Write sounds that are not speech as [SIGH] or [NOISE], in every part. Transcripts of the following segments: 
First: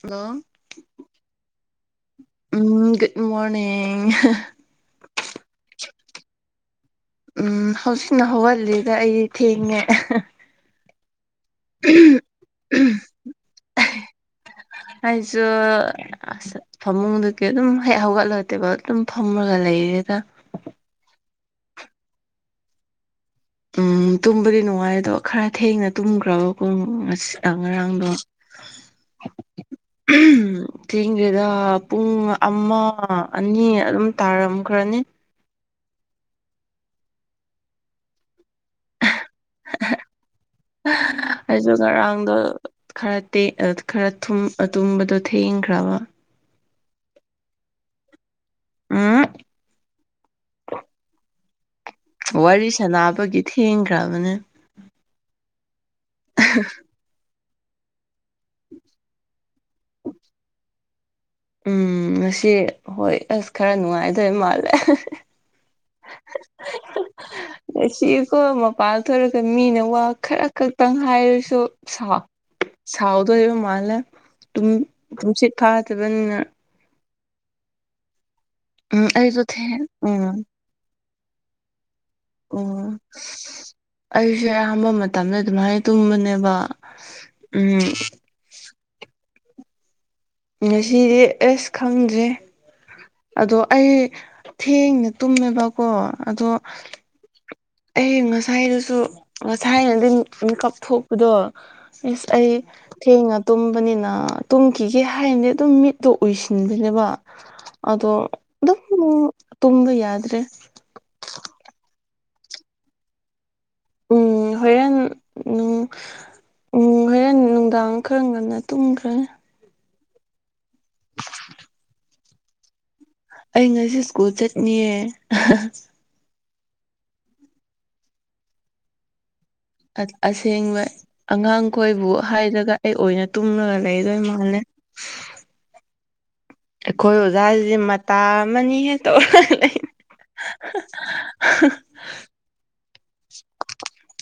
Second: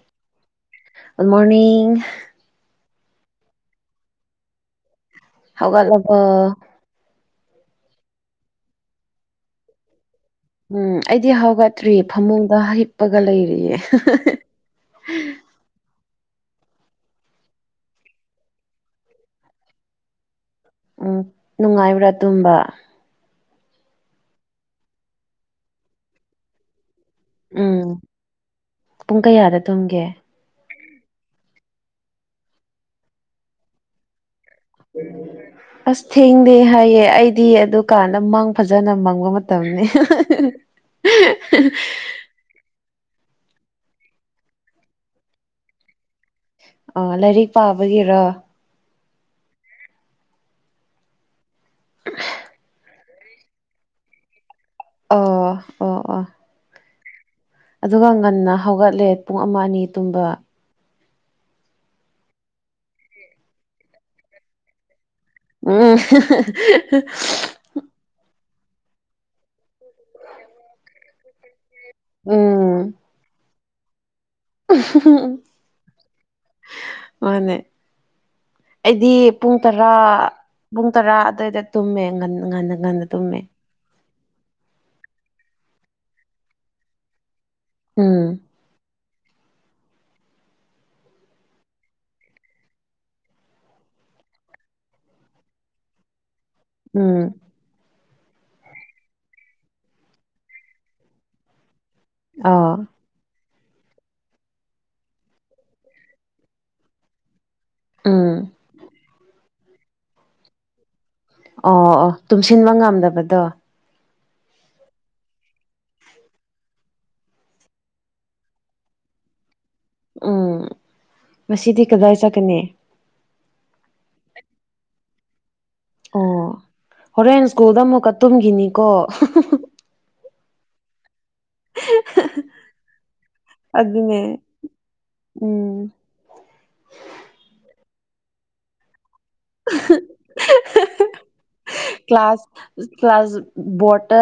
hello good morning um good morning ꯍꯥ ꯍꯧꯒꯠꯂꯕꯣ ꯎꯝ ꯍꯧꯖꯤꯛꯅ ꯍꯧꯒꯠꯂꯤꯗ ꯑꯩꯗꯤ ꯊꯦꯡꯉꯦ ꯎꯝ ꯑꯩꯗꯤ ꯍꯧꯒꯠꯇ꯭ꯔꯤ ꯐꯃꯨꯡꯗ ꯍꯤꯞꯄꯒ ꯂꯩꯔꯤꯌꯦ ꯍꯨ ꯍꯨ ꯍꯨ ꯍ ꯑ ꯑꯁ ꯐꯃꯨꯡꯗꯒꯤ ꯑꯗꯨꯝ ꯍꯦꯛ ꯍꯧꯒꯠꯂꯛ ꯇꯦꯕꯜꯗ ꯑꯗꯨꯝ ꯐꯝꯃꯒ ꯂꯩꯔꯦꯗ ꯎꯝ ꯅꯨꯡꯉꯥꯏꯕ꯭ꯔꯥ ꯇꯨꯝꯕ ꯎꯝ ꯇꯨꯝꯕꯗꯤ ꯅꯨꯡꯉꯥꯏ ꯑꯗꯣ ꯈꯔ ꯊꯦꯡꯅ ꯇꯨꯝꯈ꯭ꯔꯕꯀꯣ ꯉꯁ ꯑ ꯎꯝ ꯉꯔꯥꯡꯗꯣ ꯄꯨꯡ ꯀꯌꯥꯗ ꯇꯨꯝꯒꯦ ꯊꯦꯡꯗꯦꯗ ꯄꯨꯡ ꯑꯃ ꯑꯅꯤ ꯑꯗꯨꯝ ꯇꯥꯔꯝꯈ꯭ꯔꯅꯤ ꯑꯁ ꯊꯦꯡꯗꯦ ꯍꯥꯏꯌꯦ ꯑꯩꯗꯤ ꯑꯗꯨꯀꯥꯟꯗ ꯃꯪ ꯐꯖꯅ ꯃꯪꯕ ꯃꯠ ꯇꯝꯃꯦ [UNINTELLIGIBLE] ꯈꯔ ꯇꯦꯛ ꯈꯔ ꯊꯨꯝ ꯇꯨꯝꯕꯗꯣ ꯊꯦꯡꯈ꯭ꯔꯕ ꯑꯥ ꯂꯥꯏꯔꯤꯛ ꯄꯥꯕꯒꯤꯔ ꯎꯝ [INAUDIBLE] ꯋꯥꯔꯤ ꯁꯥꯟꯅꯕꯒꯤ ꯊꯦꯡꯈ꯭ꯔꯕꯅꯦ ꯑꯣ ꯑꯣ ꯑꯣ [INAUDIBLE] ꯑꯗꯨꯒ ꯉꯟꯅ ꯍꯧꯒꯠꯂꯦ ꯄꯨꯡ ꯑꯃ ꯑꯅꯤ ꯇꯨꯝꯕ ꯎꯝ ꯉꯁꯤ ꯍꯣꯏ ꯑꯁ ꯈꯔ ꯅꯨꯡꯉꯥꯏꯗꯣꯏ ꯃꯥꯜꯂꯦ ꯎꯝ ꯍꯨ ꯍꯨ ꯍꯨ ꯉꯁꯤꯀꯣ ꯃꯄꯥꯜ ꯊꯣꯔꯛꯒ ꯃꯤꯅ ꯋꯥ ꯈꯔ ꯈꯛꯇꯪ ꯍꯥꯏꯔꯁꯨ ꯁꯥ ꯎꯝ ꯁꯥꯥꯎꯗꯣꯏꯕ ꯃꯥꯥꯜꯂꯦ ꯎꯝꯍꯨꯝ ꯍꯨꯝ ꯃꯥꯅꯦ ꯎꯝ ꯑꯩꯗꯤ ꯑꯩꯁꯨ ꯄꯨꯡ ꯊꯦꯡ ꯇꯔꯥ ꯎꯝ ꯄꯨꯡ ꯇꯔꯥ ꯑꯗꯨꯋꯥꯏꯗ ꯇꯨꯝꯃꯦ ꯉꯟꯅ ꯉꯟꯅ ꯎꯝ ꯉꯟꯅ ꯇꯨꯝꯃꯦ ꯑꯩꯁꯦ ꯑꯌꯥꯝꯕ ꯃꯇꯝꯗ ꯑꯗꯨꯃꯥꯏ ꯇꯨꯝꯕꯅꯦꯕ ꯎꯝ ꯉꯁꯤꯗꯤ ꯑꯁ ꯈꯪꯗ꯭ꯔꯦ ꯑꯗꯣ ꯑꯩ ꯊꯦꯡꯅ ꯇꯨꯝꯃꯦꯕꯀꯣ ꯑꯗꯣ ꯎꯝ ꯑꯩ ꯉꯁꯥꯏꯗꯨꯁꯨ ꯉꯁꯥꯏ ꯅꯨꯡꯗꯤꯟ ꯃꯤꯀꯞ ꯊꯣꯛ ꯑꯗꯣ ꯏꯁ ꯑꯩ ꯑꯥ ꯊꯦꯡꯅ ꯇꯨꯝꯕꯅꯤꯅ ꯇꯨꯝꯈꯤꯒꯦ ꯍꯥꯏꯅꯗꯤ ꯑꯗꯨꯝ ꯃꯤꯠꯇꯣ ꯎꯏꯁꯤꯟꯕꯅꯦꯕ ꯑꯗꯣ ꯎꯝ ꯑꯗꯨꯝ ꯇꯨꯝꯕ ꯌꯥꯗ꯭ꯔꯦ ꯑꯣ ꯑꯣ ꯇꯨꯝꯁꯤꯟꯕ ꯉꯝꯗꯕꯗꯣ ꯎꯝ ꯍꯣꯔꯦꯟ ꯎꯝ ꯎꯝ ꯍꯣꯔꯦꯟ ꯅꯨꯡꯗꯥꯡ ꯈꯔ ꯉꯟꯅ ꯇꯨꯝꯈ꯭ꯔꯅꯤ ꯎꯝ ꯉꯁꯤꯗꯤ ꯀꯗꯥꯏ ꯆꯠꯀꯅꯤ ꯑꯩ ꯉꯁꯤ ꯁ꯭ꯀꯨꯜ ꯆꯠꯅꯤꯌꯦ ꯑꯍꯥ ꯍꯥ ꯑꯣ ꯍꯣꯔꯦꯟ ꯁ꯭ꯀꯨꯜꯗ ꯑꯃꯨꯛꯀ ꯇꯨꯝꯈꯤꯅꯤꯀꯣ ꯑꯁꯦꯡꯕ ꯑꯉꯥꯡꯈꯣꯏꯕꯨ ꯍꯥꯏꯔꯒ ꯑꯩ ꯑꯣꯏꯅ ꯇꯨꯝꯂꯒ ꯂꯩꯗꯣꯏ ꯑꯗꯨꯅꯦ ꯃꯥꯜꯂꯦ ꯎꯝ ꯑꯩꯈꯣꯏ ꯑꯣꯖꯥꯁꯤꯗꯤ ꯃꯇꯥ ꯑꯃꯅꯤꯍꯦ ꯇꯧꯔ ꯀ꯭ꯂꯥꯁ ꯀ꯭ꯂꯥꯁ ꯕꯣꯔꯠꯇ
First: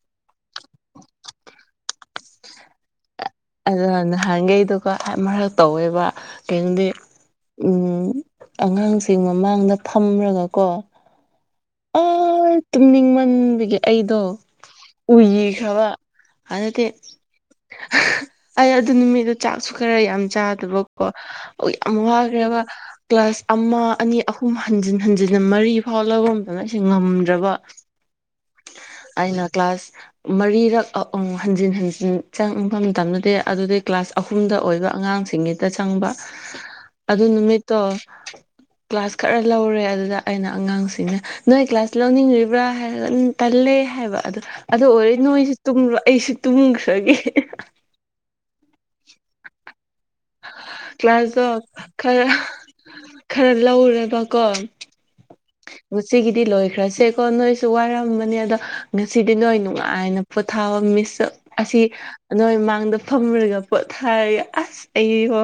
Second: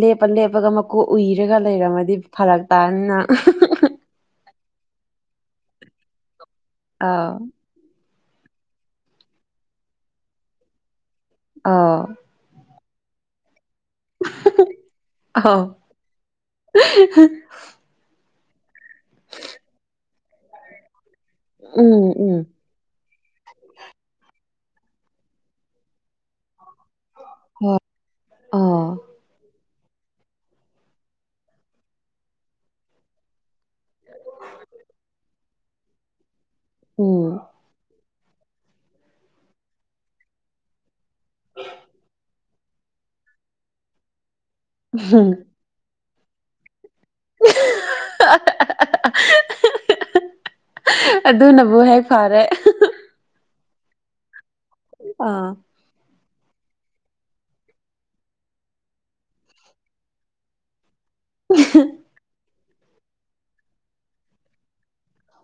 ꯂꯦꯞꯄ ꯂꯦꯞꯄꯒ ꯃꯀꯣꯛ ꯎꯏꯔꯒ ꯂꯩꯔꯝꯃꯗꯤ ꯐꯔꯛ ꯇꯥꯅꯤ ꯅꯪ ꯑꯗꯨꯅ ꯅꯍꯥꯟꯒꯩꯗꯨꯀꯣ ꯐꯥꯏ ꯃꯔꯛ ꯇꯧꯋꯦꯕ ꯀꯩꯗꯤ ꯑꯧ ꯎꯝ ꯑꯉꯥꯡꯁꯤꯡ ꯃꯃꯥꯡꯗ ꯐꯝꯃꯀꯣ ꯑꯥ ꯇꯨꯝꯅꯤꯡ ꯃꯟꯕꯒꯤ ꯑꯩꯗꯣ ꯑꯥꯎ ꯎꯏꯈ꯭ꯔꯕ ꯑꯗꯨꯗꯤ ꯑꯩ ꯑꯗꯨ ꯅꯨꯃꯤꯠꯇꯣ ꯆꯥꯛꯁꯨ ꯈꯔ ꯌꯥꯝ ꯆꯥꯗꯕ ꯀꯣꯛ ꯌꯥꯝ ꯎꯝ ꯎꯝ ꯉꯥꯎꯈ꯭ꯔꯦꯕ ꯀ꯭ꯂꯥꯁ ꯑꯃ ꯑꯅꯤ ꯑꯍꯨꯝ ꯍꯟꯖꯤꯟ ꯍꯟꯖꯤꯟꯟꯅ ꯃꯔꯤ ꯐꯥꯎ ꯂꯧꯔꯝꯗꯅ ꯁꯤ ꯉꯝꯗ꯭ꯔꯕ ꯍꯣꯏ ꯑꯥ ꯑꯩꯅ ꯀ꯭ꯂꯥꯁ ꯃꯔꯤꯔꯛ ꯍꯟꯖꯤꯟ ꯍꯟꯖꯤꯟ ꯆꯪꯕ ꯃꯇꯝꯗꯗꯤ ꯑꯗꯨꯗꯩ ꯀ꯭ꯂꯥꯁ ꯑꯍꯨꯝꯗ ꯑꯣꯏꯕ ꯑꯉꯥꯡꯁꯤꯡꯒꯤꯗ ꯆꯪꯕ ꯑꯗꯨ ꯎꯝ ꯅꯨꯃꯤꯠꯇꯣ ꯀ꯭ꯂꯥꯁ ꯈꯔ ꯂꯧꯔꯦ ꯑꯗꯨꯗ ꯑꯩꯅ ꯑꯉꯥꯡꯁꯤꯡꯅ ꯅꯣꯏ ꯀ꯭ꯂꯥꯁ ꯂꯧꯅꯤꯡ꯭ꯔꯤꯕ꯭ꯔꯥ ꯍꯥꯏꯔꯒ ꯎꯝ ꯇꯜꯂꯦ ꯍꯥꯏꯕ ꯑꯗꯨ ꯑꯗꯨ ꯑꯣꯏꯔꯒ ꯅꯣꯏ ꯨꯇꯨꯝꯔꯣ ꯑꯩꯁꯨ ꯇꯨꯝꯈ꯭ꯔꯒꯦ ꯀ꯭ꯂꯥꯁꯇꯣ ꯑꯗꯨꯅꯕꯨ ꯍꯦꯛ ꯈꯔ ꯐꯔꯦ ꯈꯔ ꯂꯧꯔꯦꯕꯀꯣ ꯑꯥ ꯉꯁꯤꯒꯤꯗꯤ ꯂꯣꯏꯈ꯭ꯔꯁꯦꯀꯣ ꯅꯣꯏꯁꯨ ꯋꯥꯔꯝꯕꯅꯤ ꯑꯗꯣ ꯉꯁꯤꯗꯤ ꯅꯣꯏ ꯅꯨꯡꯉꯥꯏꯅ ꯄꯣꯊꯥꯋꯣ ꯃꯤꯁ ꯑꯁꯤ ꯅꯣꯏ ꯃꯥꯡꯗ ꯐꯝꯔꯒ ꯄꯣꯠ ꯊꯥꯌꯦ ꯑꯁ ꯑꯩꯌꯣ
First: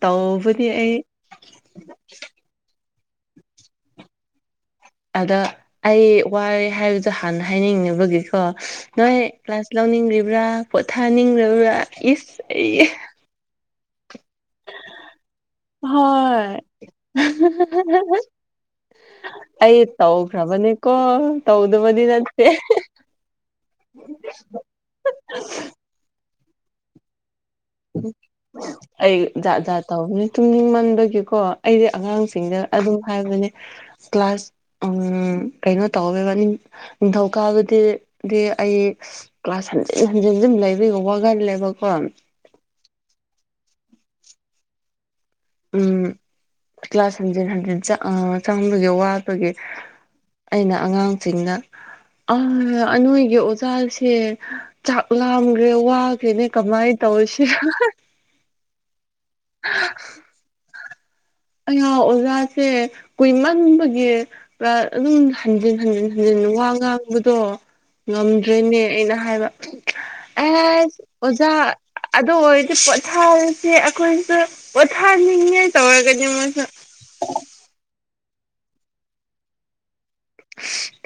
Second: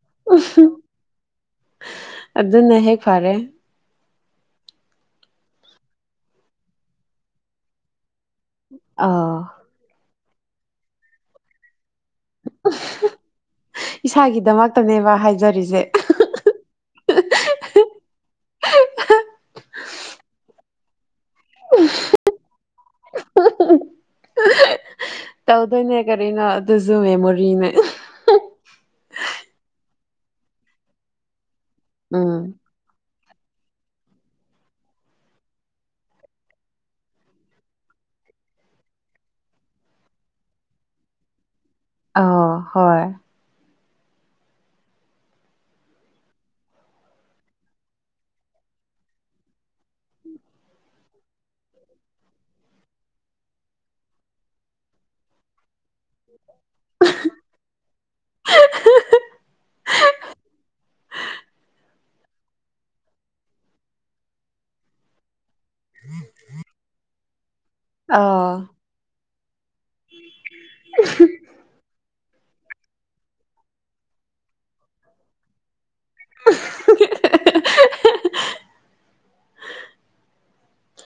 ꯇꯧꯕꯅꯤ ꯑꯩ ꯑꯗꯨꯅ ꯍꯦꯛ ꯐꯔꯦ ꯑꯗ ꯑꯩ ꯋꯥꯔꯦ ꯍꯥꯏꯕꯗꯣ ꯍꯥꯟꯅ ꯍꯥꯏꯅꯤꯡꯅꯕꯒꯤꯀꯣ ꯅꯣꯏ ꯑꯥ ꯀ꯭ꯂꯥꯁ ꯂꯧꯅꯤꯡꯂꯤꯕ꯭ꯔꯥ ꯄꯣꯊꯥꯅꯤꯡ꯭ꯕ꯭ꯔꯥ ꯏꯁ ꯑꯩ ꯏꯁꯥꯒꯤꯗꯃꯛꯇꯅꯦꯕ ꯍꯥꯏꯖꯔꯤꯁꯦ ꯍꯣꯏ ꯑꯩ ꯇꯧꯈ꯭ꯔꯕꯅꯤꯀꯣ ꯇꯧꯗꯕꯗꯤ ꯅꯠꯇꯦ ꯇꯧꯗꯣꯏꯅꯦ ꯀꯔꯤꯅꯣ ꯑꯗꯨꯁꯨ ꯃꯦꯃꯣꯔꯤꯅꯦ ꯑꯩ ꯖꯥꯠ ꯖꯥꯠ ꯇꯧꯕꯅꯤ ꯇꯨꯡꯅꯤꯡꯃꯟꯕꯒꯤꯀꯣ ꯑꯩꯗꯤ ꯎꯝ ꯑꯉꯥꯡꯁꯤꯡꯗ ꯑꯗꯨꯝ ꯍꯥꯏꯕꯅꯦ ꯀ꯭ꯂꯥꯁ ꯎ ꯀꯩꯅꯣ ꯇꯧꯋꯦꯕ ꯅꯤꯡꯊꯧꯀꯥꯕꯗꯤꯗꯤ ꯑꯩ ꯀ꯭ꯂꯥꯁ ꯍꯟꯖꯤꯟ ꯍꯟꯖꯤꯟꯁꯨ ꯑꯗꯨꯝ ꯂꯩꯕꯒ ꯋꯥꯈꯜꯂꯦꯕꯀꯣ ꯑꯣ ꯍꯣꯏ ꯎꯝ ꯀ꯭ꯂꯥꯁ ꯍꯟꯖꯤꯟ ꯍꯟꯖꯤꯟ ꯑ ꯆꯪꯕꯒꯤ ꯋꯥꯕꯒꯤ ꯑꯩꯅ ꯑꯉꯥꯡꯁꯤꯡꯅ ꯑ ꯅꯣꯏꯒꯤ ꯑꯣꯖꯥꯁꯦ ꯆꯥꯛ ꯂꯥꯝꯈ꯭ꯔꯦ ꯋꯥ ꯐꯅꯦ ꯀꯃꯥꯏ ꯇꯧꯁꯤ [UNINTELLIGIBLE] ꯑꯩꯌꯥ ꯑꯣꯖꯥꯁꯦ ꯀꯨꯏꯃꯟꯕꯒꯤ ꯀ꯭ꯂꯥꯁ ꯑꯗꯨꯝ ꯍꯟꯖꯤꯟ ꯍꯟꯖꯤꯟ ꯍꯟꯖꯤꯟ ꯋꯥ ꯉꯥꯡꯕꯗꯣ ꯑꯥ ꯉꯝꯗ꯭ꯔꯦꯅꯦ ꯑꯩꯅ ꯍꯥꯏꯕ ꯑꯦꯁ ꯑꯣꯖꯥ ꯑꯗꯨ ꯑꯣꯏꯔꯗꯤ ꯄꯣꯊꯥꯔꯤꯁꯦ ꯑꯩꯈꯣꯏꯁꯨ ꯄꯣꯊꯥꯅꯤꯡꯉꯥꯏ ꯇꯧꯔꯒꯅꯤ ꯃꯣꯏꯁꯨ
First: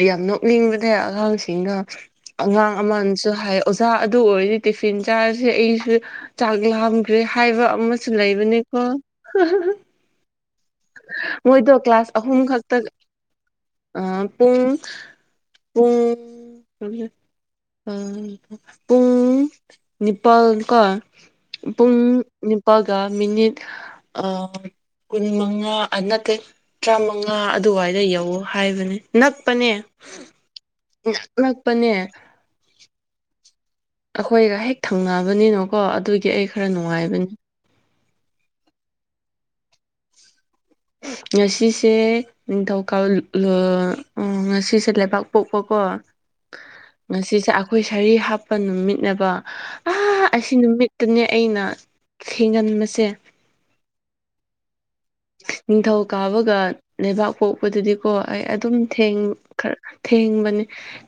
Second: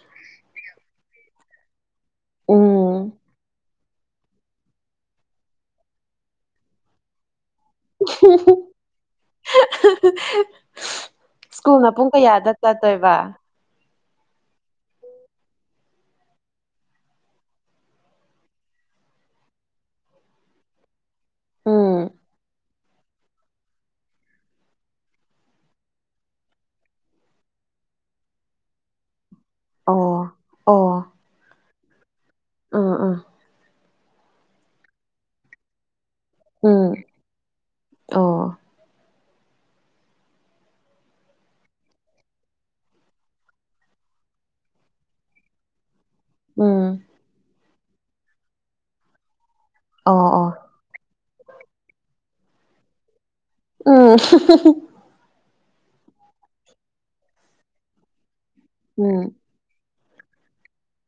ꯌꯥꯝ ꯅꯣꯛꯅꯤꯡꯕꯅꯦ ꯑꯉꯥꯡꯁꯤꯡꯗꯣ ꯑꯉꯥꯡ ꯎꯝ ꯑꯃꯅꯁꯨ ꯍꯥꯏ ꯑꯣꯖꯥ ꯑꯗꯨ ꯑꯣꯏꯔꯗꯤ ꯇꯤꯐꯤꯟ ꯆꯥꯔꯁꯦ ꯑꯩꯁꯨ ꯆꯥꯛ ꯂꯝꯈ꯭ꯔꯦ ꯍꯥꯏꯕ ꯑꯃꯁꯨ ꯂꯩꯕꯅꯤꯀꯣ ꯃꯣꯏꯗꯣ ꯁ꯭ꯀꯨꯜꯅ ꯀ꯭ꯂꯥꯁ ꯄꯨꯡ ꯑꯍꯨꯝ ꯀꯌꯥꯗ ꯈꯛꯇ ꯆꯠꯇꯣꯏꯕ ꯄꯨꯡ ꯄꯨꯡ ꯄꯨꯡ ꯅꯤꯄꯥꯜꯀꯣ ꯄꯨꯡ ꯎꯝ ꯅꯤꯄꯥꯜꯒ ꯃꯤꯅꯤꯠ ꯑ ꯀꯨꯟ ꯃꯉꯥ ꯅꯠꯇꯦ ꯇ꯭ꯔꯥꯃꯉꯥ ꯑꯗꯨꯋꯥꯏꯗ ꯌꯧꯋ ꯍꯥꯏꯕꯅꯦ ꯅꯛꯄꯅꯦ ꯑꯣ ꯏꯅꯛ ꯅꯛꯄꯅꯦ ꯑꯥ ꯑꯥ ꯑꯩꯈꯣꯏꯒ ꯍꯦꯛ ꯊꯪꯅꯕꯅꯤꯅꯀꯣ ꯑꯗꯨꯒꯤ ꯑꯩꯒ ꯎꯝ ꯑꯣ ꯉꯁꯤꯁꯦ ꯅꯤꯡꯊꯧꯀꯥ [UNINTELLIGIBLE] ꯑꯪ ꯉꯁꯤꯁꯦ ꯂꯩꯄꯥꯛꯄꯣꯛꯄ ꯀꯣ ꯎꯝ ꯉꯁꯤꯁꯦ ꯑꯈꯣꯏ ꯁꯥꯔꯤ ꯍꯥꯞꯄ ꯅꯨꯃꯤꯠꯅꯦꯕ ꯑꯥ ꯑꯣ ꯑꯣ ꯑꯁꯤ ꯅꯨꯃꯤꯠꯇꯅꯦ ꯑꯩꯅ ꯊꯦꯡꯒꯟꯕꯁꯦ ꯎꯝ [UNINTELLIGIBLE] ꯅꯤꯡꯊꯧꯀꯥꯕꯒ ꯂꯩꯕꯥꯛꯄꯣꯛꯄꯗꯗꯤ ꯀꯣ ꯑꯩ ꯑꯗꯨꯝ ꯊꯦꯡ ꯎꯝ ꯈ꯭ꯔ ꯊꯦꯡꯕꯅꯦ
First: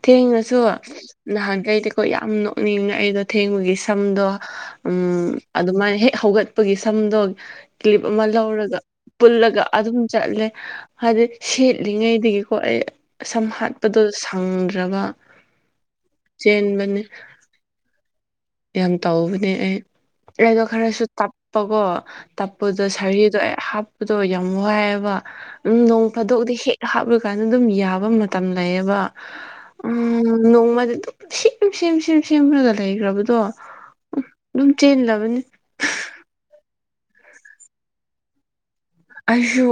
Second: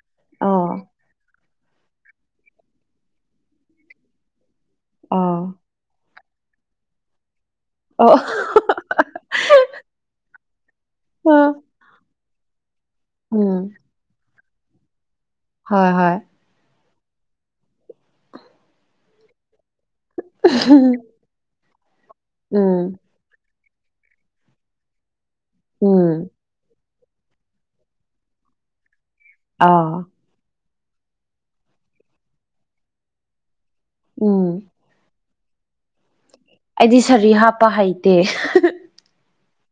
ꯊꯦꯡꯔꯁꯨ ꯑꯣ ꯅꯍꯥꯟꯒꯩꯗꯤ ꯍꯣꯏ ꯌꯥꯝ ꯅꯣꯛꯅꯤꯡꯉꯦ ꯑꯩꯗꯣ ꯊꯦꯡꯕꯒꯤ ꯁꯝꯗꯣ ꯎꯝ ꯑꯣ ꯑꯗꯨꯃꯥꯏ ꯍꯦꯛ ꯍꯧꯒꯠꯄꯒꯤ ꯁꯝꯗꯣ ꯀ꯭ꯂꯤꯞ ꯑꯃ ꯂꯧꯔꯒ ꯄꯨꯜꯂꯒ ꯑꯗꯨꯝ ꯆꯠꯂꯦ ꯍꯥꯏꯗꯤ ꯑꯣ ꯁꯦꯠꯂꯤꯉꯩꯗꯒꯤꯀꯣ ꯑꯩ ꯁꯝ ꯎꯝ ꯍꯥꯠꯄꯗꯣ ꯁꯪꯗ꯭ꯔꯕ ꯍꯣꯏ ꯍꯣꯏ ꯆꯦꯟꯕꯅꯦ ꯌꯥꯝ ꯇꯧꯕꯅꯦ ꯑꯩ ꯑꯩꯗꯣ ꯈꯔꯁꯨ ꯇꯞꯄꯀꯣ ꯇꯞꯄꯗꯣ ꯎꯝ ꯁꯔꯤꯗꯣ ꯑꯩ ꯍꯥꯞꯄꯗꯣ ꯌꯥꯝ ꯋꯥꯏꯌꯦꯕ ꯎꯝ ꯅꯣꯡ ꯐꯥꯗꯣꯛꯗꯤ ꯍꯦꯛ ꯍꯥꯞꯔꯀꯥꯟꯗ ꯗꯨꯝ ꯌꯥꯕ ꯃꯇꯝ ꯂꯩꯌꯦꯕ ꯎꯝ ꯑꯥ ꯅꯣꯡꯃꯗꯤ ꯗꯨꯝ ꯁꯦꯝ ꯁꯦꯝ ꯁꯦꯝ ꯁꯦꯝꯔꯒ ꯂꯩꯒ꯭ꯔꯕꯗꯣ ꯎꯝ ꯗꯨꯝ ꯆꯦꯟꯂꯕꯅꯦ ꯑꯩꯗꯤ ꯁꯥꯔꯤ ꯍꯥꯞꯄ ꯍꯩꯇꯦ [UNINTELLIGIBLE] ꯑꯩꯁꯨ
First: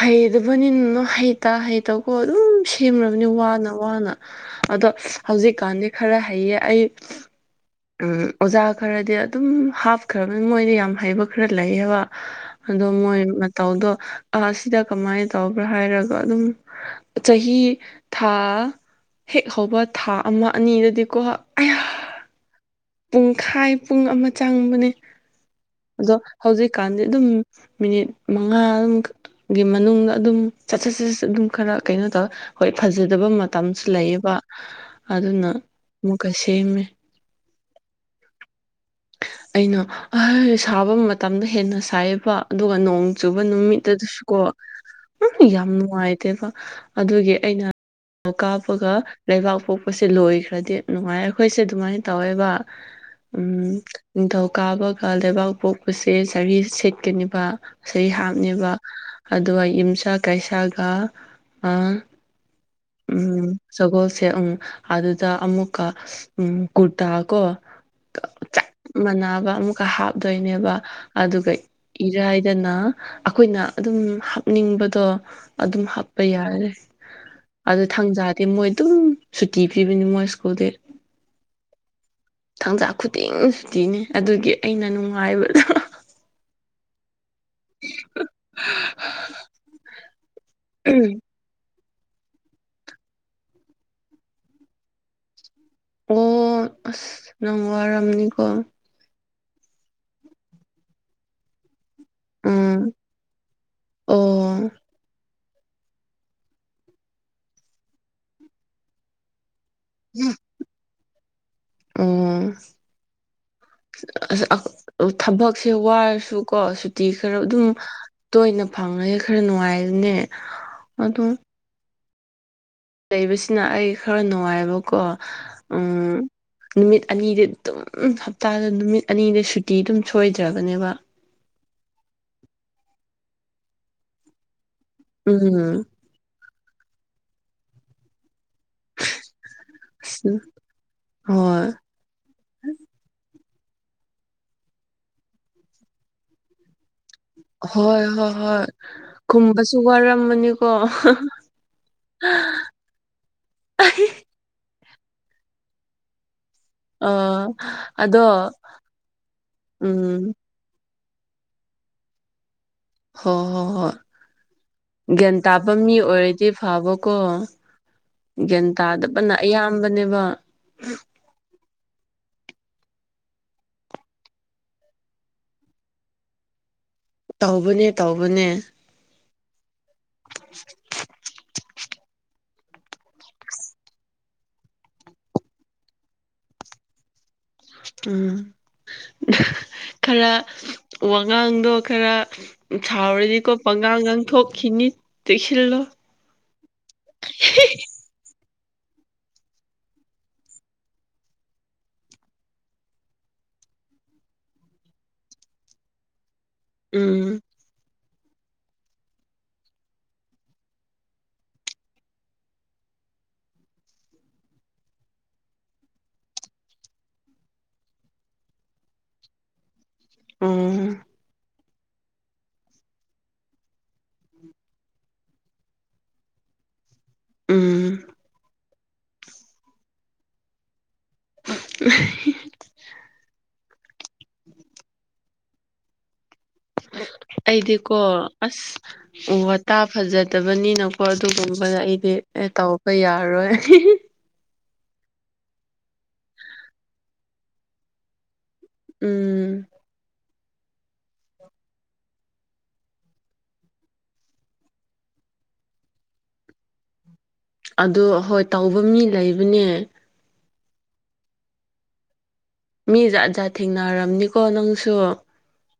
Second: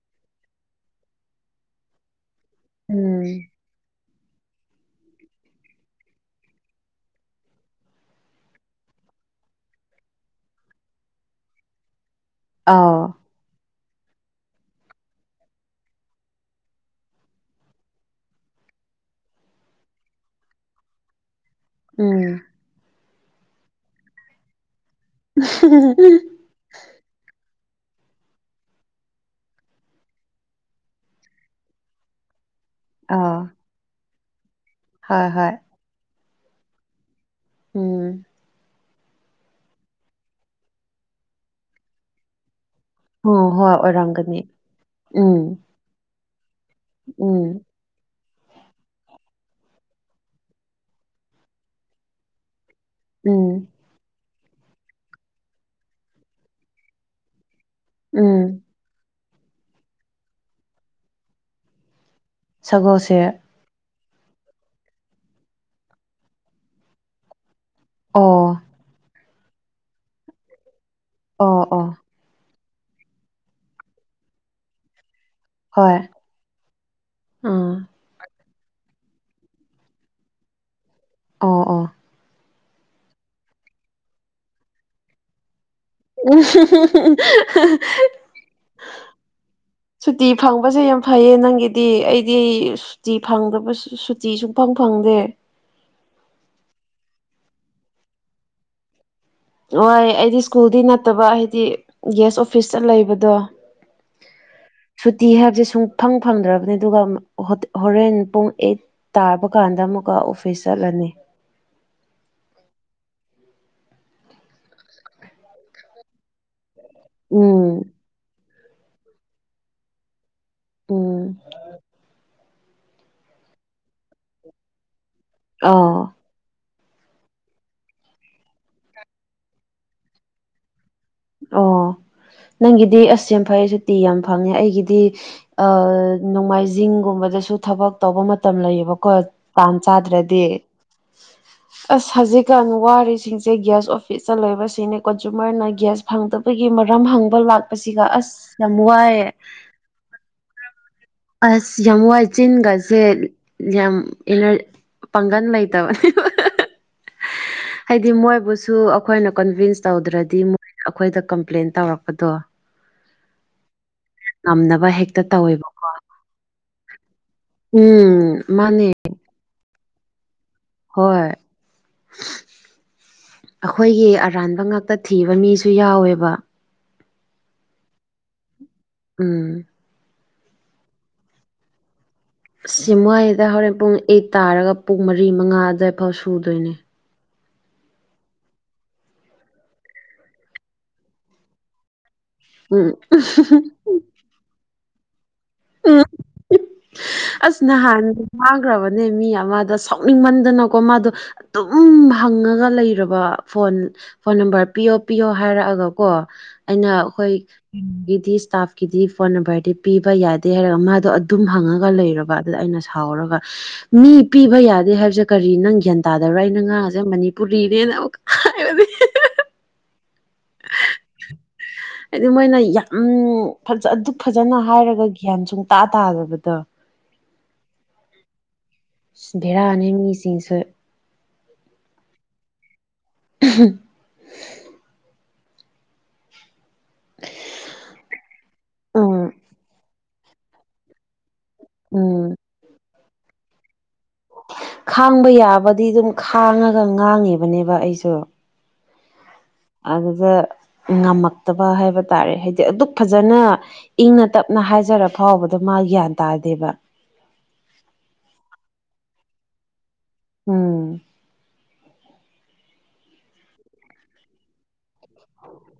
ꯍꯩꯗꯕꯅꯤꯅꯣ ꯍꯩꯇꯥ ꯍꯩꯇꯥ ꯀꯣ ꯑꯗꯨꯝ ꯎꯝ ꯁꯦꯝꯔꯕꯅꯤ ꯋꯥꯅ ꯋꯥꯅ ꯑꯗꯣ ꯍꯧꯖꯤꯛꯀꯥꯟꯗꯤ ꯈꯔ ꯍꯩꯌꯦ ꯑꯩ ꯎꯝ ꯑꯣꯖꯥ ꯈꯔꯗꯤ ꯑꯗꯨꯝ ꯍꯥꯞꯈ꯭ꯔꯕ ꯃꯣꯏꯗꯤ ꯌꯥꯝ ꯍꯩꯕ ꯈ꯭ꯔ ꯂꯩꯌꯦꯕ ꯑꯗꯣ ꯑꯥꯎ ꯃꯣꯏ ꯃꯇꯧꯗꯣ ꯑꯥ ꯁꯤꯗ ꯀꯃꯥꯏ ꯇꯧꯕ꯭ꯔꯥ ꯍꯥꯏꯔꯒ ꯑꯗꯨꯝ ꯆꯍꯤ ꯊꯥ ꯍꯦꯛ ꯍꯧꯕ ꯊꯥ ꯑꯃ ꯑꯅꯤꯗꯗꯤꯀꯣ ꯑꯥꯢ ꯎꯝ ꯄꯨꯡꯈꯥꯏ ꯄꯨꯡ ꯑꯃ ꯆꯪꯕꯅꯦ ꯑꯗꯣ [UNINTELLIGIBLE] ꯍꯧꯖꯤꯛꯀꯥꯟꯗꯤ ꯑꯗꯨꯝ ꯃꯤꯅꯤꯠ ꯃꯉꯥ ꯗꯨꯝ ꯒꯤ ꯃꯅꯨꯡꯗ ꯑꯗꯨꯝ [UNINTELLIGIBLE] ꯑꯗꯨꯝ ꯈꯔ ꯀꯩꯅꯣ ꯇꯧꯋꯦ ꯍꯣꯏ ꯐꯖꯗꯕ ꯑꯥ ꯃꯇꯝꯁꯨ ꯂꯩꯌꯦꯕ ꯍꯣꯏ ꯑꯗꯨꯅ ꯍꯣꯏ ꯃꯨꯛꯀ ꯁꯦꯝꯃꯦ ꯎꯝ ꯑꯩꯅ [UNINTELLIGIBLE] ꯁꯥꯕ ꯃꯇꯝꯗ ꯍꯦꯟꯅ ꯁꯥꯏꯌꯦꯕ ꯑꯗꯨꯒ ꯅꯣꯡ ꯆꯨꯕ ꯎꯝ ꯍꯣꯏ ꯅꯨꯃꯤꯠꯇ ꯁꯨꯀꯣ ꯑꯣꯏꯔꯝꯒꯅꯤ ꯎꯝ ꯌꯥꯝ ꯅꯨꯡꯉꯥꯏꯇꯦꯕ ꯑꯗꯨꯒꯤ ꯎꯝ ꯑꯩꯅ [UNINTELLIGIBLE] ꯀꯥꯞꯄꯒ ꯂꯩꯕꯥꯛꯄꯣꯛꯄꯁꯦ ꯂꯣꯏꯈ꯭ꯔꯗꯤ ꯅꯨꯡꯉꯥꯏ ꯌꯦ ꯑꯈꯣꯏꯁꯦ ꯗꯨꯃꯥꯏ ꯇꯧꯋꯦꯕ ꯎꯝ ꯅꯤꯡꯊꯧꯀꯥꯕꯒ ꯂꯩꯕꯥꯛꯄꯣꯛꯄꯁꯦ ꯁꯥꯔꯤ ꯁꯦꯠꯀꯅꯤꯕ ꯁꯔꯤ ꯎꯝ ꯍꯥꯞꯅꯦꯕ ꯑꯗꯨꯒ ꯌꯨꯝꯁꯀꯩꯁꯥꯒ ꯑꯥ ꯁꯒꯣꯜꯁꯦ ꯎꯝ ꯁꯒꯣꯜꯁꯦꯜ ꯎꯝ ꯑꯗꯨꯗ ꯑꯃꯨꯛꯀ ꯎꯝ ꯀꯨꯔꯇꯥ ꯀꯣ ꯑꯣ ꯃꯅꯥꯕ ꯑꯃꯨꯛꯀ ꯍꯥꯞꯇꯣꯏꯅꯦꯕ ꯑꯗꯨꯒ ꯑꯣ ꯑꯣ ꯏꯔꯥꯏ ꯗꯅ ꯑꯈꯣꯏꯅ ꯑꯗꯨꯝ ꯍꯥꯞꯅꯤꯡꯕꯗꯣ ꯑꯗꯨꯝ ꯍꯣꯏ ꯍꯥꯞꯄ ꯌꯥꯔꯦ ꯑꯗꯨ ꯎꯝ ꯊꯥꯡꯖꯥꯗꯤ ꯃꯣꯏ ꯗꯨꯝ ꯁꯨꯇꯤ ꯄꯤꯕꯅꯤ ꯃꯣꯏ ꯁ꯭ꯀꯨꯜꯗꯤ ꯑꯣ ꯑꯣ ꯊꯥꯡꯖꯥ ꯈꯨꯗꯤꯡ ꯁꯨꯇꯤꯅꯦ ꯑꯗꯨꯒꯤ ꯑꯩꯅ ꯅꯨꯡꯉꯥꯏꯕꯗꯣ [UNINTELLIGIBLE] [UNINTELLIGIBLE] [UNINTELLIGIBLE] ꯁꯨꯇꯤ ꯐꯪꯕꯁꯦ ꯌꯥꯝ ꯐꯩꯌꯦ ꯅꯪꯒꯤ ꯗꯤ ꯑꯩꯗꯤ ꯁꯨꯇꯤ ꯐꯪꯗꯕ ꯁꯨ ꯁꯨꯇꯤ ꯁꯨꯡꯐꯪ ꯐꯪꯗꯦ ꯑꯣ ꯑꯁ ꯅꯪ ꯋꯥꯔꯝꯃꯅꯤꯀꯣ ꯋꯥꯌꯦ ꯑꯩꯗꯤ ꯁ꯭ꯀꯨꯜꯗꯤ ꯅꯠꯇꯕ ꯍꯥꯏꯗꯤ ꯒꯦꯁ ꯑꯣꯐꯤꯁꯇ ꯎꯝ ꯂꯩꯕꯗꯣ ꯑꯣ ꯁꯨꯇꯤ ꯍꯥꯏꯕꯖꯦ ꯁꯨꯡ ꯐꯪ ꯐꯪꯗ꯭ꯔꯕꯅꯤ ꯑꯗꯨꯒ ꯍꯣꯠ ꯍꯣꯔꯦꯟ ꯄꯨꯡ ꯑꯩꯠ ꯇꯥꯕ ꯀꯥꯟꯗ ꯑꯃꯨꯛ ꯀꯥ ꯑꯣꯐꯤꯁ ꯆꯠꯂꯅꯤ ꯎꯝ [UNINTELLIGIBLE] ꯊꯥꯕꯛꯁꯦ ꯋꯥꯔꯁꯨ ꯀꯣ ꯇꯤ ꯈꯔ ꯑꯗꯨꯝ ꯎꯝ ꯇꯣꯏꯅ ꯐꯪꯉꯗꯤ ꯈꯔ ꯅꯨꯡꯉꯥꯏꯕꯅꯦ ꯑꯗꯨꯝ ꯎꯝ ꯂꯩꯕꯁꯤꯅ ꯑꯩ ꯈꯔ ꯅꯨꯡꯉꯥꯏꯕ ꯀꯣ ꯑꯣ ꯅꯨꯃꯤꯠ ꯑꯅꯤꯗꯤ ꯑꯗꯨꯝ ꯍꯞꯇꯥꯗ ꯅꯨꯃꯤꯠ ꯑꯅꯤꯗꯤ ꯁꯨꯇꯤ ꯑꯗꯨꯝ ꯁꯣꯏꯗ꯭ꯔꯕꯅꯦꯕ ꯑꯣ ꯅꯪꯒꯤꯗꯤ ꯑꯁ ꯌꯥꯝ ꯐꯩꯌꯦ ꯁꯨꯇꯤ ꯌꯥꯝ ꯐꯪꯉꯦ ꯑꯩꯒꯤꯗꯤ ꯎꯝ ꯑꯥ ꯅꯣꯡꯃꯥꯏꯖꯤꯡ ꯒꯨꯝꯕꯗꯁꯨ ꯊꯥꯕꯛ ꯇꯧꯕ ꯃꯇꯝ ꯂꯩ ꯕꯀꯣ ꯇꯥꯟ ꯑꯁ ꯆꯥꯗ꯭ꯔꯗꯤ ꯍꯣꯏ ꯑꯁ ꯍꯧꯖꯤꯛꯀꯥꯟ ꯋꯥꯔꯤꯔꯤꯁꯤꯡꯁꯦ ꯒ꯭ꯌꯥꯁ ꯑꯣꯐꯤꯁꯇ ꯂꯣꯏꯕꯁꯤꯅꯦ ꯀꯟꯖꯨꯃꯔꯅ ꯒ꯭ꯌꯥꯁ ꯐꯪꯗꯕ ꯑꯩꯈꯣꯏꯒꯤ ꯃꯔꯝ ꯍꯪꯕ ꯂꯥꯛꯄꯁꯤꯒ ꯑꯁ ꯌꯥꯝ ꯋꯥꯏꯌꯦ ꯁꯨ ꯋꯥꯔꯝꯕꯅꯤꯀꯣ ꯑꯁ ꯌꯥꯝ ꯋꯥꯏ ꯆꯤꯟꯒꯁꯦ ꯌꯥꯝ ꯏꯅꯔ ꯄꯥꯡꯒꯟ ꯂꯩꯇꯕ [UNINTELLIGIBLE] ꯑ ꯍꯥꯏꯗꯤ ꯑꯗꯣ ꯃꯣꯏꯕꯨꯁꯨ ꯑꯈꯣꯏꯅ ꯀꯟꯚꯤꯟꯁ ꯎꯝ ꯇꯧꯗ꯭ꯔꯗꯤ ꯃꯨꯛ ꯑꯈꯣꯏꯗ ꯀꯝꯄ꯭ꯂꯦꯟ ꯇꯧꯔꯛꯄꯗꯣ ꯍꯣ ꯍꯣ ꯍꯣꯏ ꯉꯝꯅꯕ ꯍꯦꯛꯇ ꯒ꯭ꯌꯥꯟ ꯇꯥꯕ ꯇꯧꯋꯦꯕꯀꯣ ꯃꯤ ꯑꯣꯏꯔꯗꯤ ꯐꯥꯕꯀꯣ ꯎꯝ ꯒ꯭ꯌꯥꯟ ꯃꯥꯅꯦ ꯇꯥꯗꯕꯅ ꯑꯌꯥꯝꯕꯅꯦꯕ ꯍꯣꯏ ꯑꯈꯣꯏꯒꯤ ꯑꯔꯥꯟꯕ ꯉꯥꯛꯇ ꯊꯤꯕ ꯃꯤꯁꯨ ꯌꯥꯎꯋꯦꯕ ꯇꯧꯕꯅꯦ ꯇꯧꯕꯅꯦ ꯎꯝ [INAUDIBLE] ꯑꯁ ꯃꯣꯏꯗ ꯍꯣꯔꯦꯟ ꯄꯨꯡ ꯑꯩꯠ ꯇꯥꯔꯒ ꯄꯨꯡ ꯃꯔꯤ ꯃꯉꯥ ꯑꯗꯥꯏꯐꯥꯎ ꯁꯨꯗꯣꯏꯅꯦ ꯎꯝ ꯈꯔ ꯋꯥꯉꯥꯡꯗꯣ ꯈꯔ ꯎꯝ ꯁꯥꯎꯔꯗꯤꯀꯣ ꯄꯪꯉꯥꯡ ꯉꯥꯡꯊꯣꯛꯈꯤꯅꯤ ꯆꯦꯛꯁꯤꯜꯂꯨ [UNINTELLIGIBLE] ꯑꯁ ꯅꯍꯥꯟ ꯉꯥꯡꯈ꯭ꯔꯕꯅꯦ ꯃꯤ ꯑꯃꯗ ꯁꯥꯎꯅꯤꯡꯃꯟꯗꯅ ꯀꯣ ꯃꯥꯗꯣ ꯗꯨꯝ ꯍꯪꯉꯒ ꯂꯩꯔꯕ ꯐꯣꯟ ꯐꯣꯟ ꯅꯝꯕꯔ ꯄꯤꯌꯣ ꯄꯤꯌꯣ ꯍꯥꯏꯔꯛꯑꯒ ꯀꯣ ꯑꯩꯅ ꯑꯈꯣꯏ ꯎꯝ ꯒꯤꯗꯤꯁ ꯏꯁ꯭ꯇꯥꯐꯀꯤꯗꯤ ꯐꯣꯟ ꯅꯝꯕꯔꯗꯤ ꯄꯤꯕ ꯌꯥ ꯗꯦ ꯃꯥꯗꯣ ꯑꯗꯨꯝ ꯍꯪꯉꯒ ꯂꯩꯔꯕ ꯑꯗꯨꯗ ꯑꯩꯅ ꯁꯥꯎꯔꯒ ꯃꯤ ꯄꯤꯕ ꯌꯥꯗꯦ ꯍꯥꯏꯕꯁꯦ ꯀꯔꯤ ꯅꯪ ꯒ꯭ꯌꯥꯟ ꯇꯥꯗꯕ꯭ꯔꯥ ꯑꯩꯅ ꯉꯥꯡꯑꯁꯦ ꯃꯅꯤꯄꯨꯔꯤꯅꯦꯅ ꯑꯃꯨꯛꯀ ꯍꯥꯏꯕꯅꯤ ꯎꯝ [INAUDIBLE] ꯍꯥꯏꯗꯤ ꯑꯗꯨꯃꯥꯏꯟꯅ ꯌꯥꯝ ꯐꯖ ꯑꯗꯨꯛ ꯐꯖꯅ ꯍꯥꯏꯔꯒ ꯒ꯭ꯌꯥꯟ ꯁꯨꯡꯇꯥꯥ ꯇꯥꯗꯕꯗꯣ ꯎꯝ ꯑꯁ ꯕꯦꯔꯥꯅꯦ ꯃꯤꯁꯤꯡꯁꯦ [UNINTELLIGIBLE] [UNINTELLIGIBLE] ꯑꯩꯗꯤꯀꯣ ꯑꯁ ꯎꯝ ꯋꯥꯇꯥ ꯐꯖꯗꯕꯅꯤꯅ ꯀꯣ ꯑꯗꯨꯒꯨꯝꯕꯗ ꯑꯩꯗꯤ ꯎꯝ ꯇꯧꯕ ꯌꯥꯔꯣꯏ [UNINTELLIGIBLE] ꯈꯥꯡꯕ ꯌꯥꯕꯗꯤ ꯑꯗꯨꯝ ꯈꯥꯡꯉꯒ ꯉꯥꯡꯉꯤꯕꯅꯦꯕ ꯑꯩꯁꯨ ꯎꯝ ꯑꯗꯨꯗ ꯉꯝꯃꯛꯇꯕ ꯍꯥꯏꯕ ꯇꯥꯔꯦ ꯍꯥꯏꯗꯤ ꯑꯗꯨꯛ ꯐꯖꯅ ꯏꯪꯅ ꯇꯞꯅ ꯍꯥꯏꯖꯔ ꯐꯥꯎꯕꯗ ꯃꯥ ꯒ꯭ꯌꯥꯟ ꯇꯥꯗꯦꯕ ꯑꯗꯨ ꯍꯣꯏ ꯇꯧꯕ ꯃꯤ ꯂꯩꯕꯅꯦ ꯎꯝ ꯃꯤ ꯖꯥꯠꯖꯥꯠ ꯊꯦꯡꯅꯔꯝꯅꯤꯀꯣ ꯅꯪꯁꯨ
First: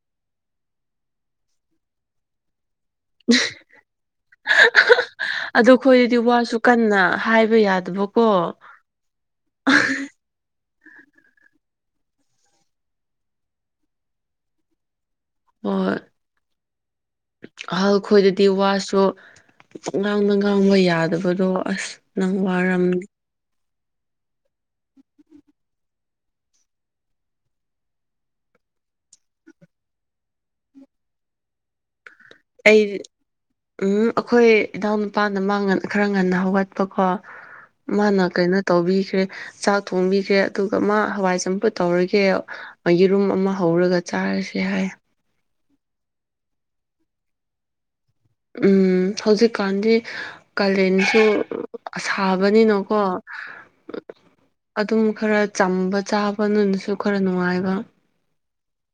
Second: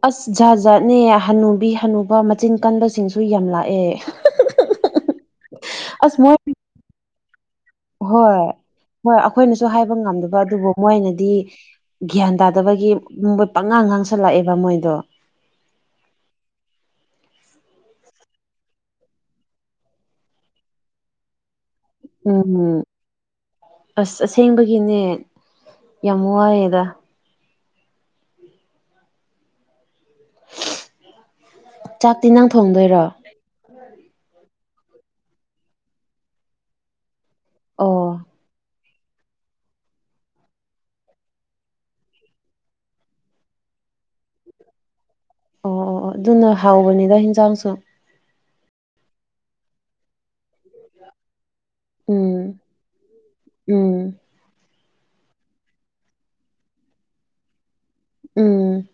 ꯑꯁ ꯖꯥꯠ ꯖꯥꯠꯅꯦ ꯍꯅꯨꯕꯤ ꯍꯅꯨꯕ ꯃꯆꯤꯟ ꯀꯟꯕꯁꯤꯡꯁꯦ ꯑꯗꯨꯨ ꯌꯥꯝ ꯂꯥꯛꯑꯦ ꯑꯗꯨ ꯈꯣꯏꯗꯗꯤ ꯑꯁ ꯃꯣꯏ ꯋꯥꯁꯨ ꯀꯟꯅ ꯍꯥꯏꯕ ꯌꯥ ꯍꯣꯏ ꯍꯣꯏ ꯑꯩꯈꯣꯏꯅꯁꯨ ꯍꯥꯏꯕ ꯉꯝꯗꯕ ꯑꯗꯨꯕꯨ ꯃꯣꯏꯅꯗꯤ ꯒ꯭ꯌꯥꯟ ꯇꯥꯗꯕꯒꯤ ꯃꯣꯏ ꯄꯪꯉꯥꯡ ꯉꯥꯡꯁꯜꯂꯛꯑꯦꯕ ꯃꯣꯏꯗꯣ ꯍꯣꯏ ꯑꯍꯜ ꯈꯣꯏꯗꯗꯤ ꯋꯥꯁꯨ ꯄꯪꯉꯥꯡꯗ ꯉꯥꯡꯕ ꯌꯥꯗꯕꯗꯣ ꯑꯁ ꯅꯪ ꯎꯝ ꯋꯥꯔꯝꯅꯤ ꯑꯁ ꯑꯁꯦꯡꯕꯒꯤꯅꯦ ꯌꯥꯝ ꯋꯥꯏꯌꯦꯗ ꯆꯥꯛꯇꯤ ꯅꯪ ꯊꯣꯡ ꯑꯩꯗꯤ ꯎꯝ ꯑꯩꯈꯣꯏ ꯏꯅꯥꯎ ꯅꯨꯄꯥꯅ ꯃꯥꯥ ꯉꯟ ꯈꯔ ꯉꯟꯅ ꯍꯧꯒꯠ ꯄꯀꯣ ꯑꯣ ꯑꯣ ꯃꯥꯅ ꯀꯩꯅꯣ ꯇꯧꯕꯤꯈ꯭ꯔꯦ ꯆꯥꯛ ꯊꯣꯡꯕꯤꯈ꯭ꯔꯦ ꯑꯗꯨꯒ ꯃꯥ ꯍꯋꯥꯏ ꯆꯝꯐꯨꯠ ꯇꯧꯔꯒꯦ ꯌꯦꯔꯨꯝ ꯑꯃ ꯍꯧꯔꯒ ꯆꯥꯔꯁꯦ ꯍꯥꯏ ꯑꯣ ꯑꯣ ꯑꯣ ꯑꯗꯨꯅ ꯍꯥꯎꯕꯅꯤꯗ ꯍꯦꯟꯖꯥꯡꯁꯨ ꯎꯝ ꯍꯧꯖꯤꯛꯀꯥꯟꯗꯤ ꯀꯥꯂꯦꯟꯁꯨ ꯑ ꯎꯝ ꯁꯥꯕꯅꯤꯅꯀꯣ ꯎꯝ ꯑꯗꯨꯝ ꯈꯔ ꯆꯝꯕ ꯆꯥꯕꯅꯁꯨ ꯈꯔ ꯅꯨꯡꯉꯥꯏꯕ ꯎꯝ